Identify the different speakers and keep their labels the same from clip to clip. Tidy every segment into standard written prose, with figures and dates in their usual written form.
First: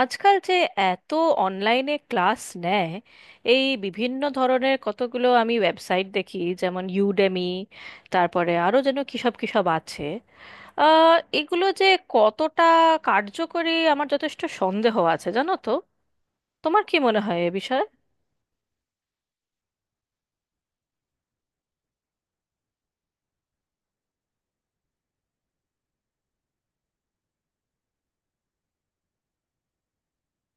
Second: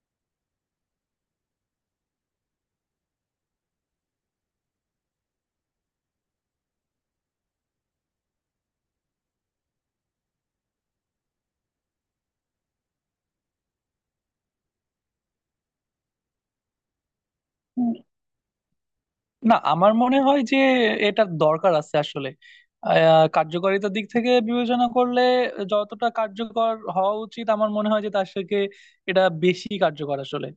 Speaker 1: আজকাল যে এত অনলাইনে ক্লাস নেয়, এই বিভিন্ন ধরনের কতগুলো আমি ওয়েবসাইট দেখি, যেমন ইউডেমি। তারপরে আরও যেন কী সব কী সব আছে। এগুলো যে কতটা কার্যকরী আমার যথেষ্ট সন্দেহ আছে, জানো তো। তোমার কি মনে হয় এ বিষয়ে?
Speaker 2: উম, না, আমার মনে হয় যে এটার দরকার আছে আসলে। কার্যকারিতার দিক থেকে বিবেচনা করলে যতটা কার্যকর হওয়া উচিত আমার মনে হয় যে তার থেকে এটা বেশি কার্যকর আসলে।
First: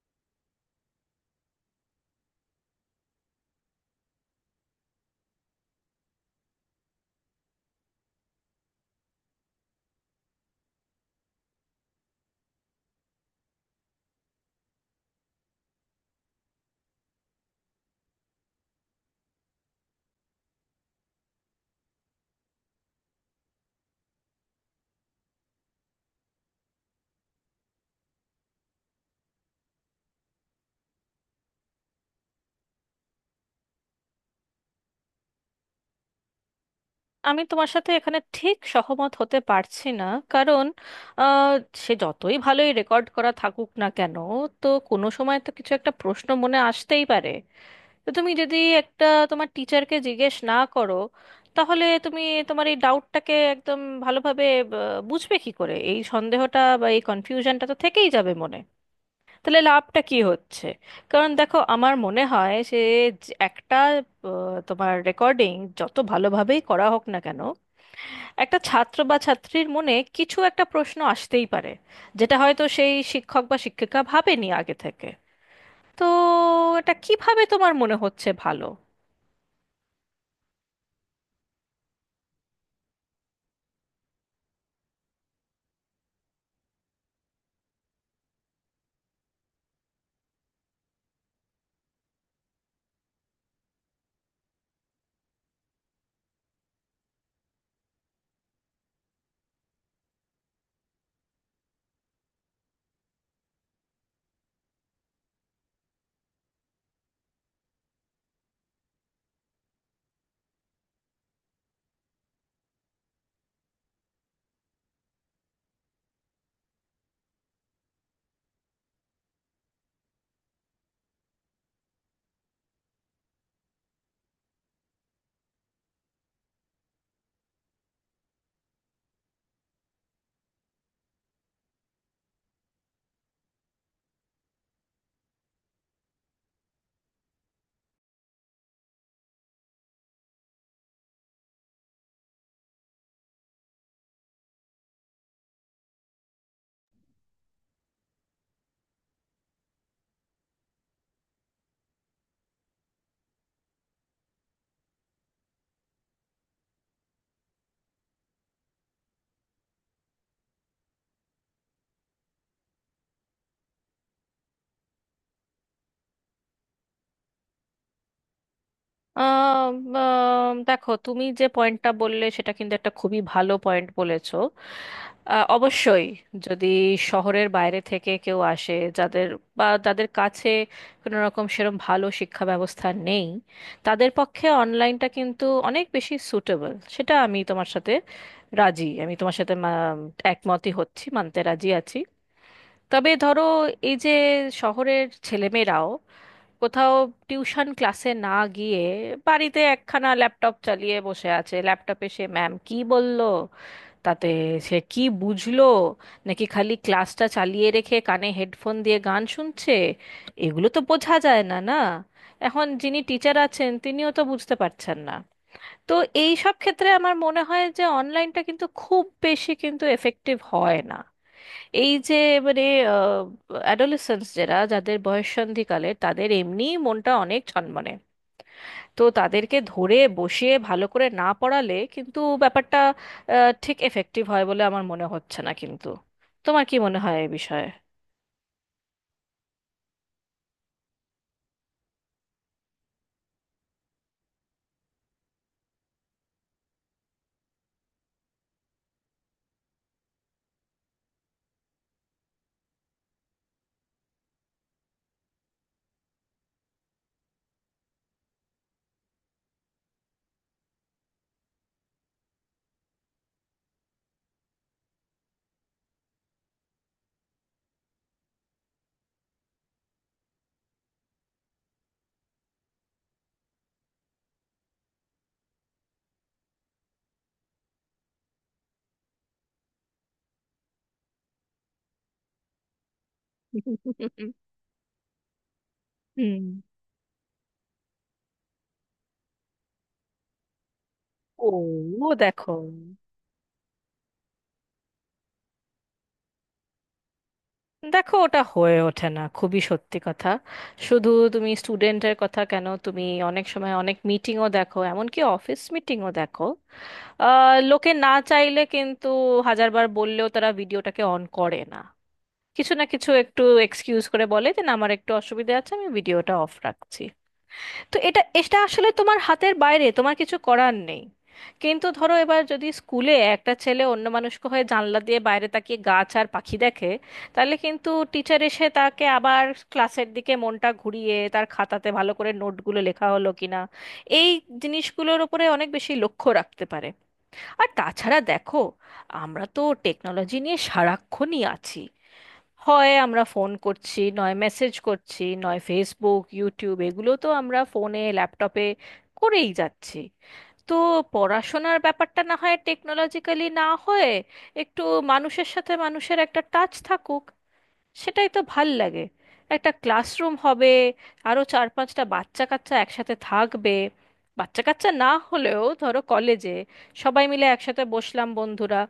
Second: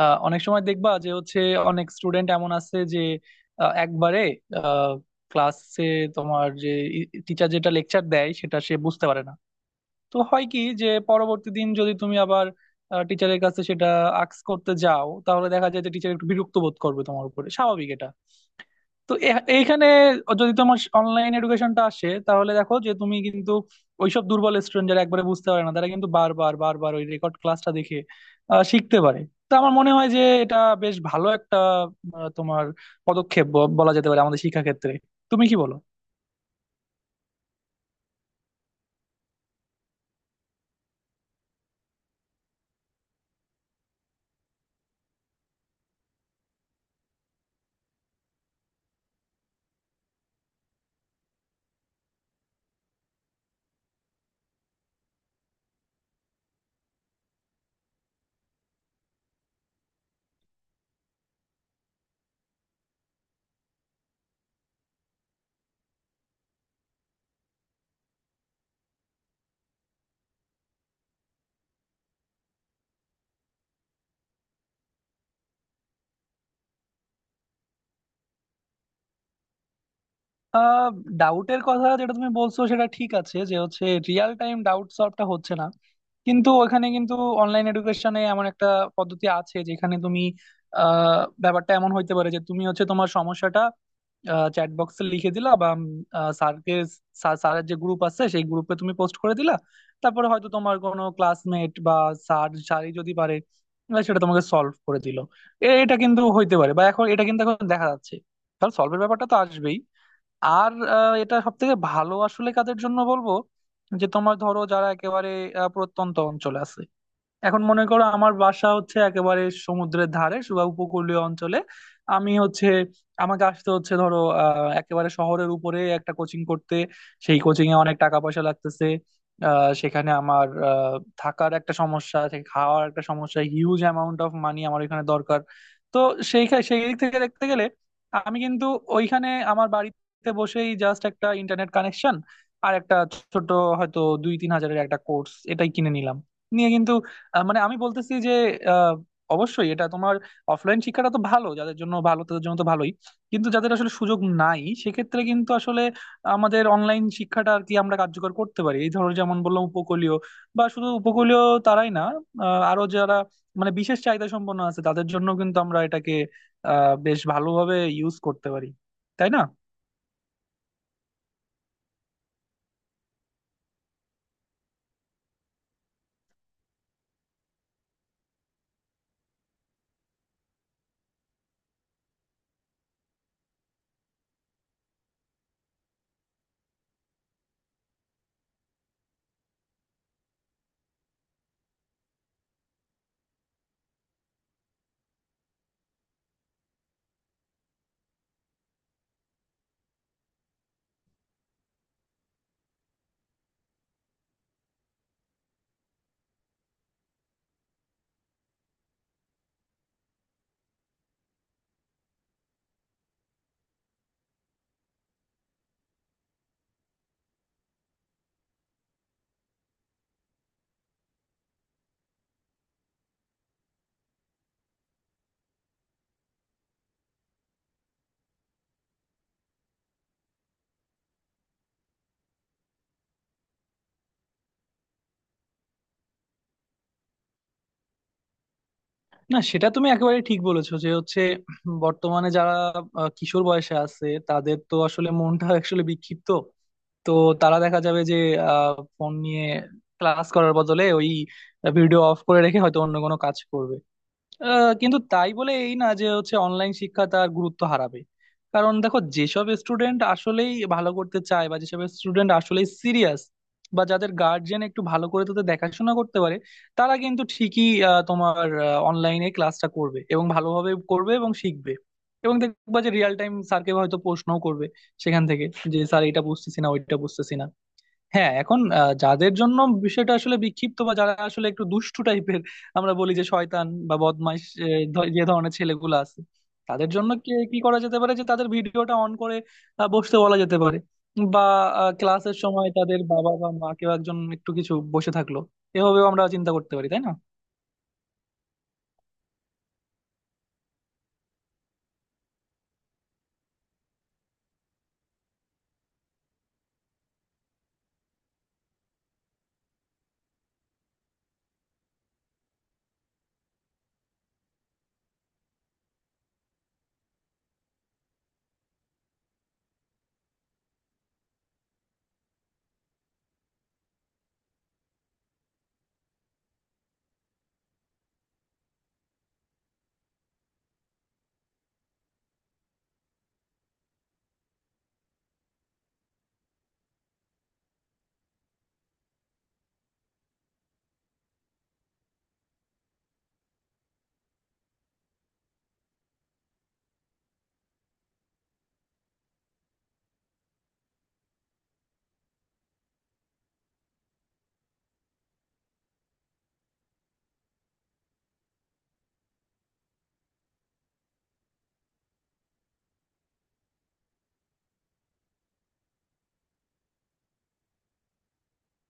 Speaker 2: অনেক সময় দেখবা যে হচ্ছে অনেক স্টুডেন্ট এমন আছে যে একবারে ক্লাসে তোমার যে টিচার যেটা লেকচার দেয় সেটা সে বুঝতে পারে না। তো হয় কি যে পরবর্তী দিন যদি তুমি আবার টিচারের কাছে সেটা আক্স করতে যাও তাহলে দেখা যায় যে টিচার একটু বিরক্ত বোধ করবে তোমার উপরে, স্বাভাবিক এটা। তো এইখানে যদি তোমার অনলাইন এডুকেশনটা আসে তাহলে দেখো যে তুমি কিন্তু ওইসব দুর্বল স্টুডেন্ট যারা একবারে বুঝতে পারে না তারা কিন্তু বারবার বারবার ওই রেকর্ড ক্লাসটা দেখে শিখতে পারে। তো আমার মনে হয় যে এটা বেশ ভালো একটা তোমার পদক্ষেপ বলা যেতে পারে আমাদের শিক্ষা ক্ষেত্রে। তুমি কি বলো?
Speaker 1: আমি তোমার সাথে এখানে ঠিক সহমত হতে পারছি না। কারণ আহ, সে যতই ভালোই রেকর্ড করা থাকুক না কেন, তো কোনো সময় তো কিছু একটা প্রশ্ন মনে আসতেই পারে। তো তুমি যদি একটা তোমার টিচারকে জিজ্ঞেস না করো, তাহলে তুমি তোমার এই ডাউটটাকে একদম ভালোভাবে বুঝবে কি করে? এই সন্দেহটা বা এই কনফিউশনটা তো থেকেই যাবে মনে। তাহলে লাভটা কি হচ্ছে? কারণ দেখো, আমার মনে হয় সে যে একটা তোমার রেকর্ডিং যত ভালোভাবেই করা হোক না কেন, একটা ছাত্র বা ছাত্রীর মনে কিছু একটা প্রশ্ন আসতেই পারে, যেটা হয়তো সেই শিক্ষক বা শিক্ষিকা ভাবেনি আগে থেকে। তো এটা কিভাবে তোমার মনে হচ্ছে ভালো?
Speaker 2: আহ ডাউটের কথা যেটা তুমি বলছো সেটা ঠিক আছে, যে হচ্ছে রিয়েল টাইম ডাউট সলভটা হচ্ছে না। কিন্তু ওখানে কিন্তু অনলাইন এডুকেশনে এমন একটা পদ্ধতি আছে যেখানে তুমি ব্যাপারটা এমন হইতে পারে যে তুমি হচ্ছে তোমার সমস্যাটা চ্যাট বক্সে লিখে দিলা বা স্যারকে, স্যারের যে গ্রুপ আছে সেই গ্রুপে তুমি পোস্ট করে দিলা। তারপরে হয়তো তোমার কোনো ক্লাসমেট বা স্যার, স্যারই যদি পারে সেটা তোমাকে সলভ করে দিল। এটা কিন্তু হইতে পারে, বা এখন এটা কিন্তু এখন দেখা যাচ্ছে। তাহলে সলভের ব্যাপারটা তো আসবেই। আর এটা সব থেকে ভালো আসলে কাদের জন্য বলবো, যে তোমার ধরো যারা একেবারে প্রত্যন্ত অঞ্চলে আছে। এখন মনে করো আমার বাসা হচ্ছে একেবারে সমুদ্রের ধারে বা উপকূলীয় অঞ্চলে, আমি হচ্ছে আমাকে আসতে হচ্ছে ধরো একেবারে শহরের উপরে একটা কোচিং করতে। সেই কোচিং এ অনেক টাকা পয়সা লাগতেছে। সেখানে আমার থাকার একটা সমস্যা আছে, খাওয়ার একটা সমস্যা, হিউজ অ্যামাউন্ট অফ মানি আমার এখানে দরকার। তো সেই দিক থেকে দেখতে গেলে আমি কিন্তু ওইখানে আমার বাড়িতে বসেই জাস্ট একটা ইন্টারনেট কানেকশন আর একটা ছোট হয়তো 2-3 হাজারের একটা কোর্স এটাই কিনে নিলাম নিয়ে কিন্তু মানে আমি বলতেছি যে আহ, অবশ্যই এটা তোমার অফলাইন শিক্ষাটা তো ভালো, যাদের জন্য ভালো তাদের জন্য তো ভালোই। কিন্তু যাদের আসলে সুযোগ নাই সেক্ষেত্রে কিন্তু আসলে আমাদের অনলাইন শিক্ষাটা আর কি আমরা কার্যকর করতে পারি, এই ধরো যেমন বললাম উপকূলীয় বা শুধু উপকূলীয় তারাই না, আরো যারা মানে বিশেষ চাহিদা সম্পন্ন আছে তাদের জন্য কিন্তু আমরা এটাকে বেশ ভালোভাবে ইউজ করতে পারি, তাই না?
Speaker 1: আহ, দেখো, তুমি যে পয়েন্টটা বললে সেটা কিন্তু একটা খুবই ভালো পয়েন্ট বলেছো। অবশ্যই, যদি শহরের বাইরে থেকে কেউ আসে যাদের, বা যাদের কাছে কোনো রকম সেরকম ভালো শিক্ষা ব্যবস্থা নেই, তাদের পক্ষে অনলাইনটা কিন্তু অনেক বেশি সুটেবল। সেটা আমি তোমার সাথে রাজি, আমি তোমার সাথে একমতই হচ্ছি, মানতে রাজি আছি। তবে ধরো এই যে শহরের ছেলেমেয়েরাও কোথাও টিউশন ক্লাসে না গিয়ে বাড়িতে একখানা ল্যাপটপ চালিয়ে বসে আছে, ল্যাপটপে সে ম্যাম কি বলল, তাতে সে কি বুঝলো, নাকি খালি ক্লাসটা চালিয়ে রেখে কানে হেডফোন দিয়ে গান শুনছে, এগুলো তো বোঝা যায় না, না? এখন যিনি টিচার আছেন তিনিও তো বুঝতে পারছেন না। তো এই সব ক্ষেত্রে আমার মনে হয় যে অনলাইনটা কিন্তু খুব বেশি কিন্তু এফেক্টিভ হয় না। এই যে মানে অ্যাডোলেসেন্স যারা, যাদের বয়ঃসন্ধিকালে, তাদের এমনি মনটা অনেক ছনমনে। তো তাদেরকে ধরে বসিয়ে ভালো করে না পড়ালে কিন্তু ব্যাপারটা ঠিক এফেক্টিভ হয় বলে আমার মনে হচ্ছে না কিন্তু। তোমার কি মনে হয় এই বিষয়ে?
Speaker 2: না সেটা তুমি একেবারে ঠিক বলেছো, যে হচ্ছে বর্তমানে যারা কিশোর বয়সে আছে তাদের তো আসলে মনটা আসলে বিক্ষিপ্ত। তো তারা দেখা যাবে যে ফোন নিয়ে ক্লাস করার বদলে ওই ভিডিও অফ করে রেখে হয়তো অন্য কোনো কাজ করবে। কিন্তু তাই বলে এই না যে হচ্ছে অনলাইন শিক্ষা তার গুরুত্ব হারাবে। কারণ দেখো যেসব স্টুডেন্ট আসলেই ভালো করতে চায় বা যেসব স্টুডেন্ট আসলেই সিরিয়াস বা যাদের গার্জিয়ান একটু ভালো করে তাদের দেখাশোনা করতে পারে তারা কিন্তু ঠিকই তোমার অনলাইনে ক্লাসটা করবে এবং ভালোভাবে করবে এবং শিখবে। এবং দেখবা যে রিয়েল টাইম স্যারকে হয়তো প্রশ্নও করবে সেখান থেকে, যে স্যার এটা বুঝতেছি না ওইটা বুঝতেছি না। হ্যাঁ, এখন যাদের জন্য বিষয়টা আসলে বিক্ষিপ্ত বা যারা আসলে একটু দুষ্টু টাইপের, আমরা বলি যে শয়তান বা বদমাইশ যে ধরনের ছেলেগুলো আছে
Speaker 1: হুম।
Speaker 2: তাদের জন্য কি কি করা যেতে পারে, যে তাদের ভিডিওটা অন করে বসতে বলা যেতে পারে। বা
Speaker 1: ও।
Speaker 2: ক্লাসের
Speaker 1: দেখো,
Speaker 2: সময় তাদের বাবা বা মা কেউ একজন একটু কিছু বসে থাকলো। এভাবেও আমরা চিন্তা করতে পারি, তাই না?
Speaker 1: দেখো, ওটা হয়ে ওঠে না, খুবই সত্যি কথা। শুধু তুমি স্টুডেন্টের কথা কেন, তুমি অনেক সময় অনেক মিটিংও দেখো, এমনকি অফিস মিটিংও দেখো, লোকে না চাইলে কিন্তু হাজারবার বললেও তারা ভিডিওটাকে অন করে না। কিছু না কিছু একটু এক্সকিউজ করে বলে যে না, আমার একটু অসুবিধা আছে, আমি ভিডিওটা অফ রাখছি। তো এটা এটা আসলে তোমার হাতের বাইরে, তোমার কিছু করার নেই। কিন্তু ধরো এবার যদি স্কুলে একটা ছেলে অন্য মানুষকে হয়ে জানলা দিয়ে বাইরে তাকিয়ে গাছ আর পাখি দেখে, তাহলে কিন্তু টিচার এসে তাকে আবার ক্লাসের দিকে মনটা ঘুরিয়ে, তার খাতাতে ভালো করে নোটগুলো লেখা হলো কিনা এই জিনিসগুলোর ওপরে অনেক বেশি লক্ষ্য রাখতে পারে। আর তাছাড়া দেখো, আমরা তো টেকনোলজি নিয়ে সারাক্ষণই আছি। হয় আমরা ফোন করছি, নয় মেসেজ করছি, নয় ফেসবুক ইউটিউব এগুলো তো আমরা ফোনে ল্যাপটপে করেই যাচ্ছি। তো পড়াশোনার ব্যাপারটা না হয় টেকনোলজিক্যালি না হয়ে, একটু মানুষের সাথে মানুষের একটা টাচ থাকুক, সেটাই তো ভাল লাগে। একটা ক্লাসরুম হবে, আরও চার পাঁচটা বাচ্চা কাচ্চা একসাথে থাকবে, বাচ্চা কাচ্চা না হলেও ধরো কলেজে সবাই মিলে একসাথে বসলাম বন্ধুরা,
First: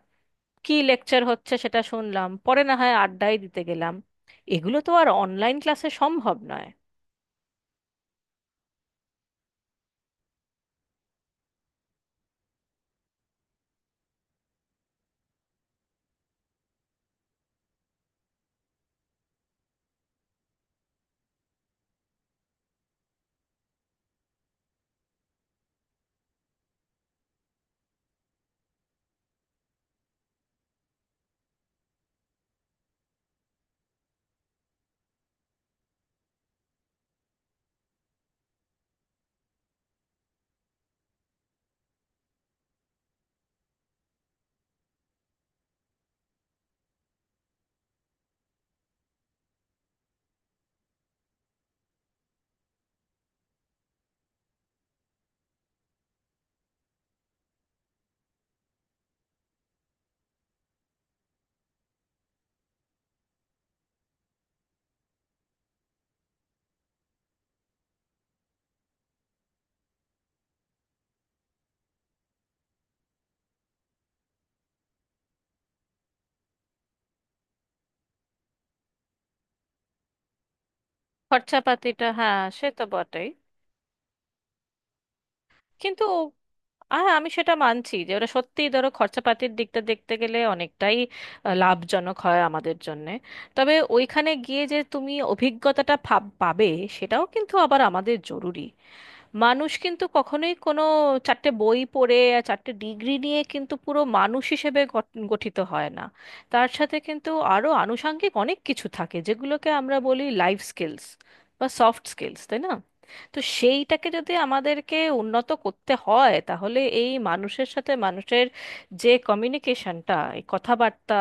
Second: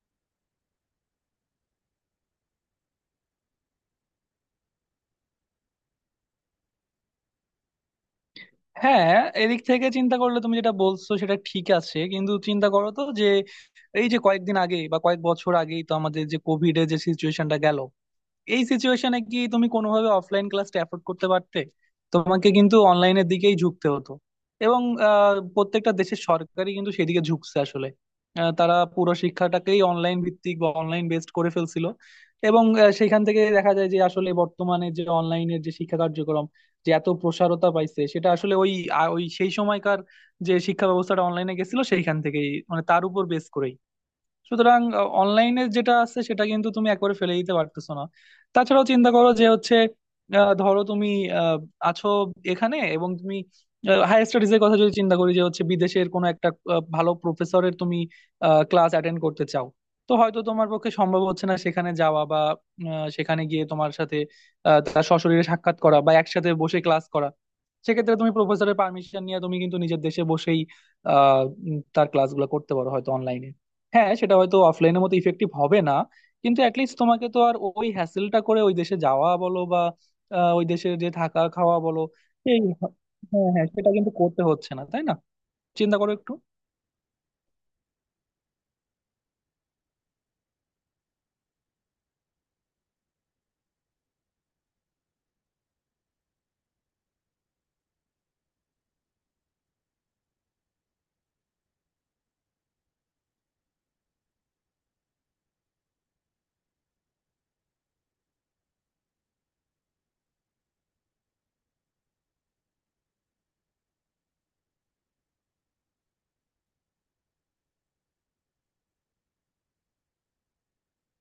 Speaker 1: কি লেকচার হচ্ছে সেটা শুনলাম, পরে না হয় আড্ডাই দিতে গেলাম। এগুলো তো আর অনলাইন ক্লাসে সম্ভব নয়।
Speaker 2: হ্যাঁ, এদিক থেকে চিন্তা করলে তুমি যেটা বলছো সেটা ঠিক আছে, কিন্তু চিন্তা করো তো যে এই যে কয়েকদিন আগে বা কয়েক বছর আগেই তো আমাদের যে কোভিড এর যে সিচুয়েশনটা গেল, এই সিচুয়েশনে কি তুমি কোনোভাবে অফলাইন ক্লাসটা অ্যাফোর্ড করতে পারতে? তোমাকে কিন্তু অনলাইনের দিকেই ঝুঁকতে হতো। এবং প্রত্যেকটা দেশের সরকারই কিন্তু সেদিকে ঝুঁকছে আসলে। তারা পুরো শিক্ষাটাকেই অনলাইন ভিত্তিক বা অনলাইন বেসড করে ফেলছিল। এবং সেখান থেকে দেখা যায় যে আসলে বর্তমানে যে অনলাইনের যে শিক্ষা কার্যক্রম যে এত প্রসারতা পাইছে সেটা আসলে ওই ওই সেই সময়কার যে শিক্ষা ব্যবস্থাটা অনলাইনে গেছিল সেইখান থেকেই, মানে তার উপর বেস করেই। সুতরাং অনলাইনে যেটা আছে সেটা কিন্তু তুমি একবারে ফেলে দিতে পারতেছো না। তাছাড়াও চিন্তা করো যে হচ্ছে ধরো তুমি আহ, আছো এখানে, এবং তুমি হায়ার স্টাডিজ এর কথা যদি চিন্তা করি যে হচ্ছে বিদেশের কোনো একটা ভালো প্রফেসরের তুমি ক্লাস অ্যাটেন্ড করতে চাও। তো হয়তো তোমার পক্ষে সম্ভব হচ্ছে না সেখানে যাওয়া বা সেখানে গিয়ে তোমার সাথে তার সশরীরে সাক্ষাৎ করা বা একসাথে বসে ক্লাস করা। সেক্ষেত্রে তুমি প্রফেসরের পারমিশন নিয়ে তুমি কিন্তু নিজের দেশে বসেই আহ তার ক্লাসগুলো করতে পারো হয়তো অনলাইনে। হ্যাঁ, সেটা হয়তো অফলাইনের মতো ইফেক্টিভ হবে না। কিন্তু অ্যাটলিস্ট তোমাকে তো আর ওই হ্যাসেলটা করে ওই দেশে যাওয়া বলো বা ওই দেশে যে থাকা খাওয়া বলো
Speaker 1: খরচাপাতিটা, হ্যাঁ
Speaker 2: এই।
Speaker 1: সে তো বটেই।
Speaker 2: হ্যাঁ হ্যাঁ, সেটা কিন্তু করতে হচ্ছে না, তাই না? চিন্তা
Speaker 1: কিন্তু
Speaker 2: করো একটু।
Speaker 1: হ্যাঁ আমি সেটা মানছি যে ওরা সত্যিই ধরো খরচাপাতির দিকটা দেখতে গেলে অনেকটাই লাভজনক হয় আমাদের জন্যে। তবে ওইখানে গিয়ে যে তুমি অভিজ্ঞতাটা পাবে সেটাও কিন্তু আবার আমাদের জরুরি। মানুষ কিন্তু কখনোই কোনো চারটে বই পড়ে আর চারটে ডিগ্রি নিয়ে কিন্তু পুরো মানুষ হিসেবে গঠিত হয় না। তার সাথে কিন্তু আরো আনুষাঙ্গিক অনেক কিছু থাকে যেগুলোকে আমরা বলি লাইফ স্কিলস বা সফট স্কিলস, তাই না? তো সেইটাকে যদি আমাদেরকে উন্নত করতে হয়, তাহলে এই মানুষের সাথে মানুষের যে কমিউনিকেশনটা, এই কথাবার্তা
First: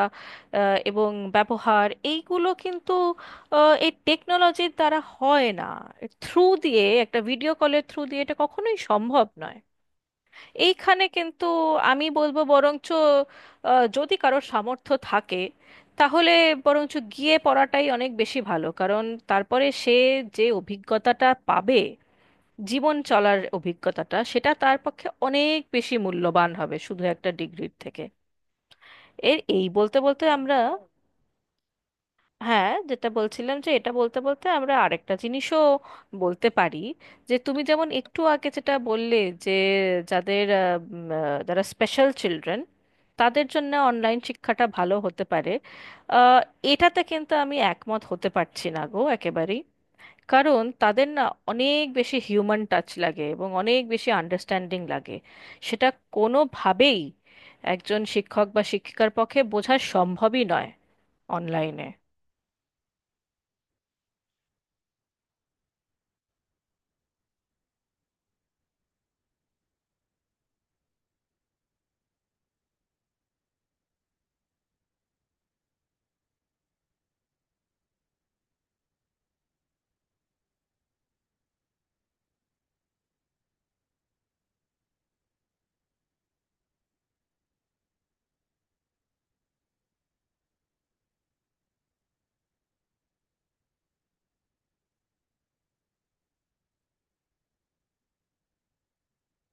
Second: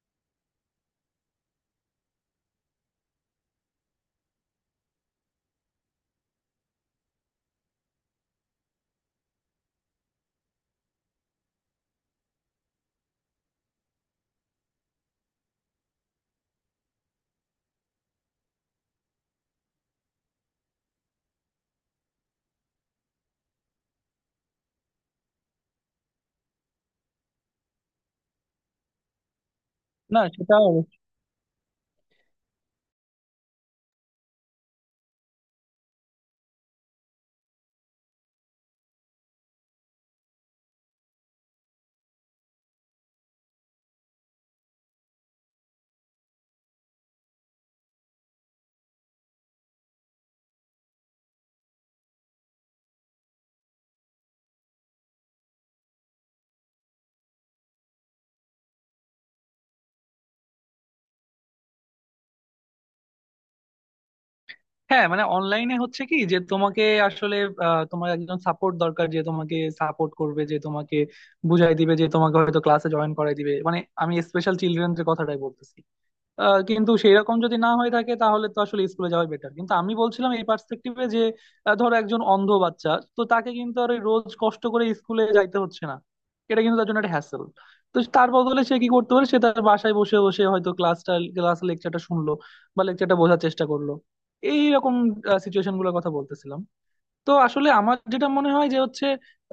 Speaker 1: এবং ব্যবহার, এইগুলো কিন্তু এই টেকনোলজির দ্বারা হয় না। থ্রু দিয়ে, একটা ভিডিও কলের থ্রু দিয়ে এটা কখনোই সম্ভব নয়। এইখানে কিন্তু আমি বলবো, বরঞ্চ যদি কারোর সামর্থ্য থাকে, তাহলে বরঞ্চ গিয়ে পড়াটাই অনেক বেশি ভালো, কারণ তারপরে সে যে অভিজ্ঞতাটা পাবে, জীবন চলার অভিজ্ঞতাটা, সেটা তার পক্ষে অনেক বেশি মূল্যবান হবে শুধু একটা ডিগ্রির থেকে। এর এই বলতে
Speaker 2: না
Speaker 1: বলতে
Speaker 2: সেটা
Speaker 1: আমরা, হ্যাঁ যেটা বলছিলাম, যে এটা বলতে বলতে আমরা আরেকটা জিনিসও বলতে পারি। যে তুমি যেমন একটু আগে যেটা বললে, যে যাদের যারা স্পেশাল চিলড্রেন, তাদের জন্য অনলাইন শিক্ষাটা ভালো হতে পারে। আহ, এটাতে কিন্তু আমি একমত হতে পারছি না গো, একেবারেই। কারণ তাদের না অনেক বেশি হিউম্যান টাচ লাগে এবং অনেক বেশি আন্ডারস্ট্যান্ডিং লাগে। সেটা কোনোভাবেই একজন শিক্ষক বা শিক্ষিকার পক্ষে বোঝা সম্ভবই নয় অনলাইনে।
Speaker 2: হ্যাঁ, মানে অনলাইনে হচ্ছে কি যে তোমাকে আসলে তোমার একজন সাপোর্ট দরকার, যে তোমাকে সাপোর্ট করবে, যে তোমাকে বুঝাই দিবে, যে তোমাকে হয়তো ক্লাসে জয়েন করাই দিবে, মানে আমি স্পেশাল চিলড্রেনদের কথাটাই বলতেছি। কিন্তু সেই রকম যদি না হয়ে থাকে তাহলে তো আসলে স্কুলে যাওয়াই বেটার, কিন্তু আমি বলছিলাম এই পার্সপেক্টিভে যে ধরো একজন অন্ধ বাচ্চা, তো তাকে কিন্তু আর ওই রোজ কষ্ট করে স্কুলে যাইতে হচ্ছে না। এটা কিন্তু তার জন্য একটা হ্যাসেল। তো তার বদলে সে কি করতে পারে, সে তার বাসায় বসে বসে হয়তো ক্লাসটা ক্লাস লেকচারটা শুনলো বা লেকচারটা বোঝার চেষ্টা করলো। এই রকম সিচুয়েশন গুলোর কথা বলতেছিলাম। তো আসলে আমার যেটা মনে হয় যে হচ্ছে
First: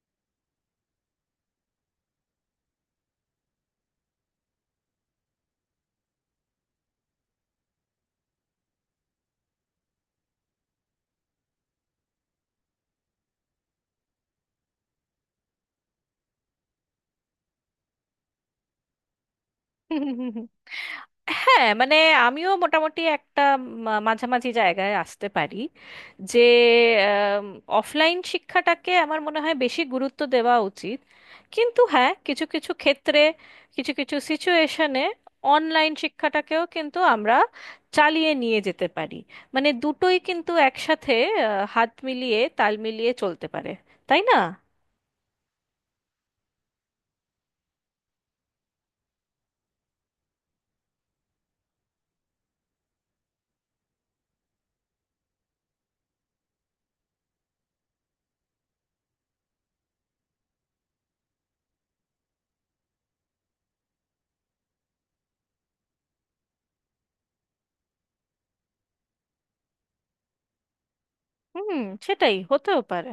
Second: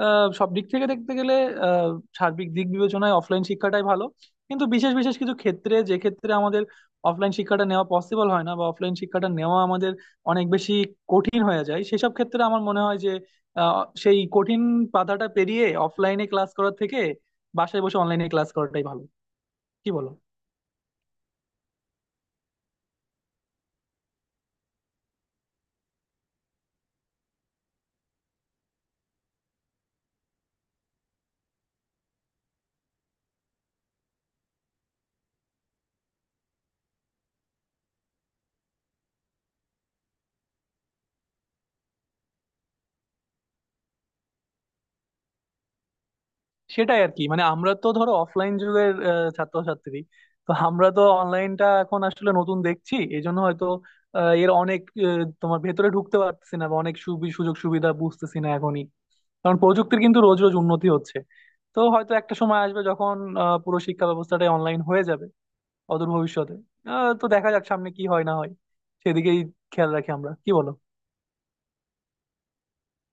Speaker 2: সব দিক থেকে দেখতে গেলে আহ, সার্বিক দিক বিবেচনায় অফলাইন শিক্ষাটাই ভালো। কিন্তু বিশেষ বিশেষ কিছু ক্ষেত্রে, যে ক্ষেত্রে আমাদের অফলাইন শিক্ষাটা নেওয়া পসিবল হয় না বা অফলাইন শিক্ষাটা নেওয়া আমাদের অনেক বেশি কঠিন হয়ে যায়, সেসব ক্ষেত্রে আমার মনে হয় যে সেই কঠিন বাধাটা পেরিয়ে অফলাইনে ক্লাস করার থেকে বাসায় বসে অনলাইনে ক্লাস করাটাই ভালো। কি বলো?
Speaker 1: হ্যাঁ মানে আমিও মোটামুটি একটা মাঝামাঝি জায়গায় আসতে পারি। যে অফলাইন শিক্ষাটাকে আমার মনে হয় বেশি গুরুত্ব দেওয়া উচিত, কিন্তু হ্যাঁ কিছু কিছু ক্ষেত্রে, কিছু কিছু সিচুয়েশনে অনলাইন শিক্ষাটাকেও কিন্তু আমরা চালিয়ে নিয়ে যেতে পারি। মানে দুটোই কিন্তু একসাথে হাত মিলিয়ে তাল মিলিয়ে চলতে পারে, তাই না?
Speaker 2: সেটাই আর কি, মানে আমরা তো ধরো অফলাইন যুগের ছাত্রছাত্রী। তো আমরা তো অনলাইনটা এখন আসলে নতুন দেখছি, এই জন্য হয়তো এর অনেক তোমার ভেতরে ঢুকতে পারতেছি না বা অনেক সুযোগ সুবিধা বুঝতেছি না এখনই। কারণ প্রযুক্তির কিন্তু রোজ রোজ উন্নতি হচ্ছে। তো হয়তো একটা সময় আসবে যখন পুরো শিক্ষা ব্যবস্থাটাই অনলাইন হয়ে যাবে অদূর ভবিষ্যতে। তো দেখা যাক সামনে কি হয় না হয়, সেদিকেই খেয়াল রাখি আমরা, কি বলো?
Speaker 1: হুম। সেটাই হতেও পারে।